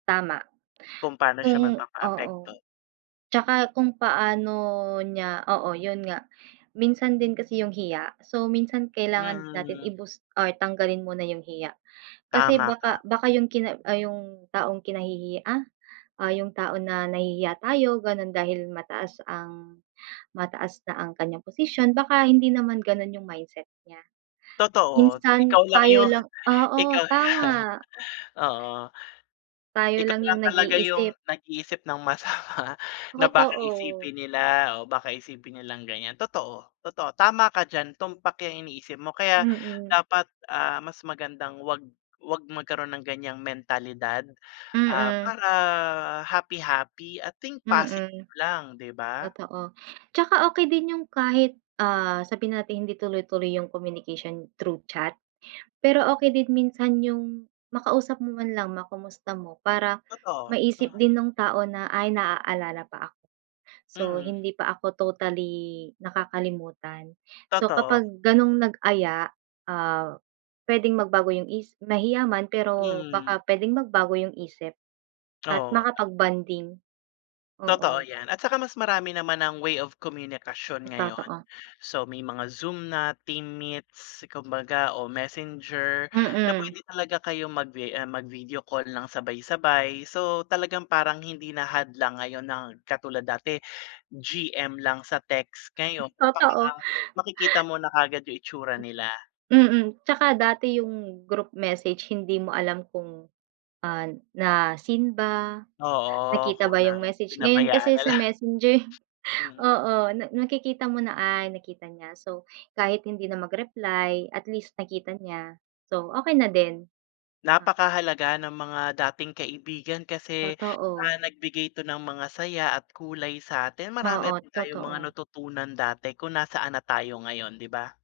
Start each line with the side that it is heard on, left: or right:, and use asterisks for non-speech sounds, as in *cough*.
right: Tama.
left: Kung pa'no siya
right: Kung oo.
left: magpapaapekto.
right: 'Tsaka kung paano niya, oo 'yun nga, minsan din kasi yung hiya so minsan kailangan natin
left: Mm.
right: i-boost or tanggalin muna yung hiya, kasi
left: Tama ka.
right: baka baka yung kina ay yung, taong kinahihiya, ah o yung tao na nahihiya tayo gano'n dahil mataas ang mataas na ang kanyang posisyon baka hindi naman gano'n yung mindset niya.
left: Totoo,
right: Minsan
left: ikaw lang
right: tayo
left: yung,
right: lang oo,
left: ikaw
right: tama.
left: *chuckles* oo.
right: Tayo
left: Ikaw
right: lang
left: lang
right: yung
left: talaga yung
right: nag-iisip.
left: nag-iisip ng masama na baka
right: Totoo.
left: isipin nila o baka isipin nilang ganyan. Totoo, totoo tama ka diyan. Tumpak yung iniisip mo kaya
right: Mm.
left: dapat, ah, mas magandang 'wag, 'wag magkaroon ng ganyang mentalidad, ah,
right: Mm.
left: para happy-happy at think
right: Mm.
left: positive lang 'di ba?
right: Totoo, 'tsaka okey din yung kahit, ah, sabihin nating hindi tuloy-tuloy yung communication through chat, pero okey din minsan yung, makausap mo man lang, ma-kumusta mo para
left: Totoo,
right: maisip
left: hmm.
right: din nung tao na, "Ay, naaalala pa ako so
left: Mm.
right: hindi pa ako totally nakakalimutan." So
left: Totoo.
right: kapag ganong nag-aya, ah, puwedeng magbago yung isi mahiya man pero
left: Mm.
right: baka puwedeng magbago yung isip at
left: Oo.
right: makapag-bonding.
left: Totoo
right: Oo.
left: yan at saka mas marami naman ng way of komunikasyon
right: M
left: ngayon.
right: totoo.
left: So may mga Zoom na, Team Meets kumbaga o Messenger na
right: Mm.
left: puwede talaga kayong mag-vi ah, mag-video call nang sabay-sabay. So talagang parang hindi na hadlang ngayon na katulad dati GM lang sa text.
right: *chuckles*
left: Ngayon
right: Totoo.
left: kumbaga makikita mo na kaagad yung itsura
right: M
left: nila.
right: Mm, 'tsaka dati yung group message hindi mo alam kung, ah, na-seen ba,
left: Oo 'ko
right: nakita ba yung
left: ng
right: message, ngayon
left: pinabayaan
right: kasi
left: na
right: sa
left: lang.
right: Messenger
left: Mm.
right: oo, na nakikita mo na. "Ay, nakita niya." So kahit hindi na mag-reply, at least, nakita niya. So okey na din. Ah
left: Napakahalaga ng mga dating kaibigan kasi, ah,
right: Totoo.
left: nagbigay 'to ng mga saya at kulay sa'tin. Marami
right: Oo,
left: rin tayong mga
right: totoo.
left: natutunan dati kung nasaan na tayo ngayon 'di ba?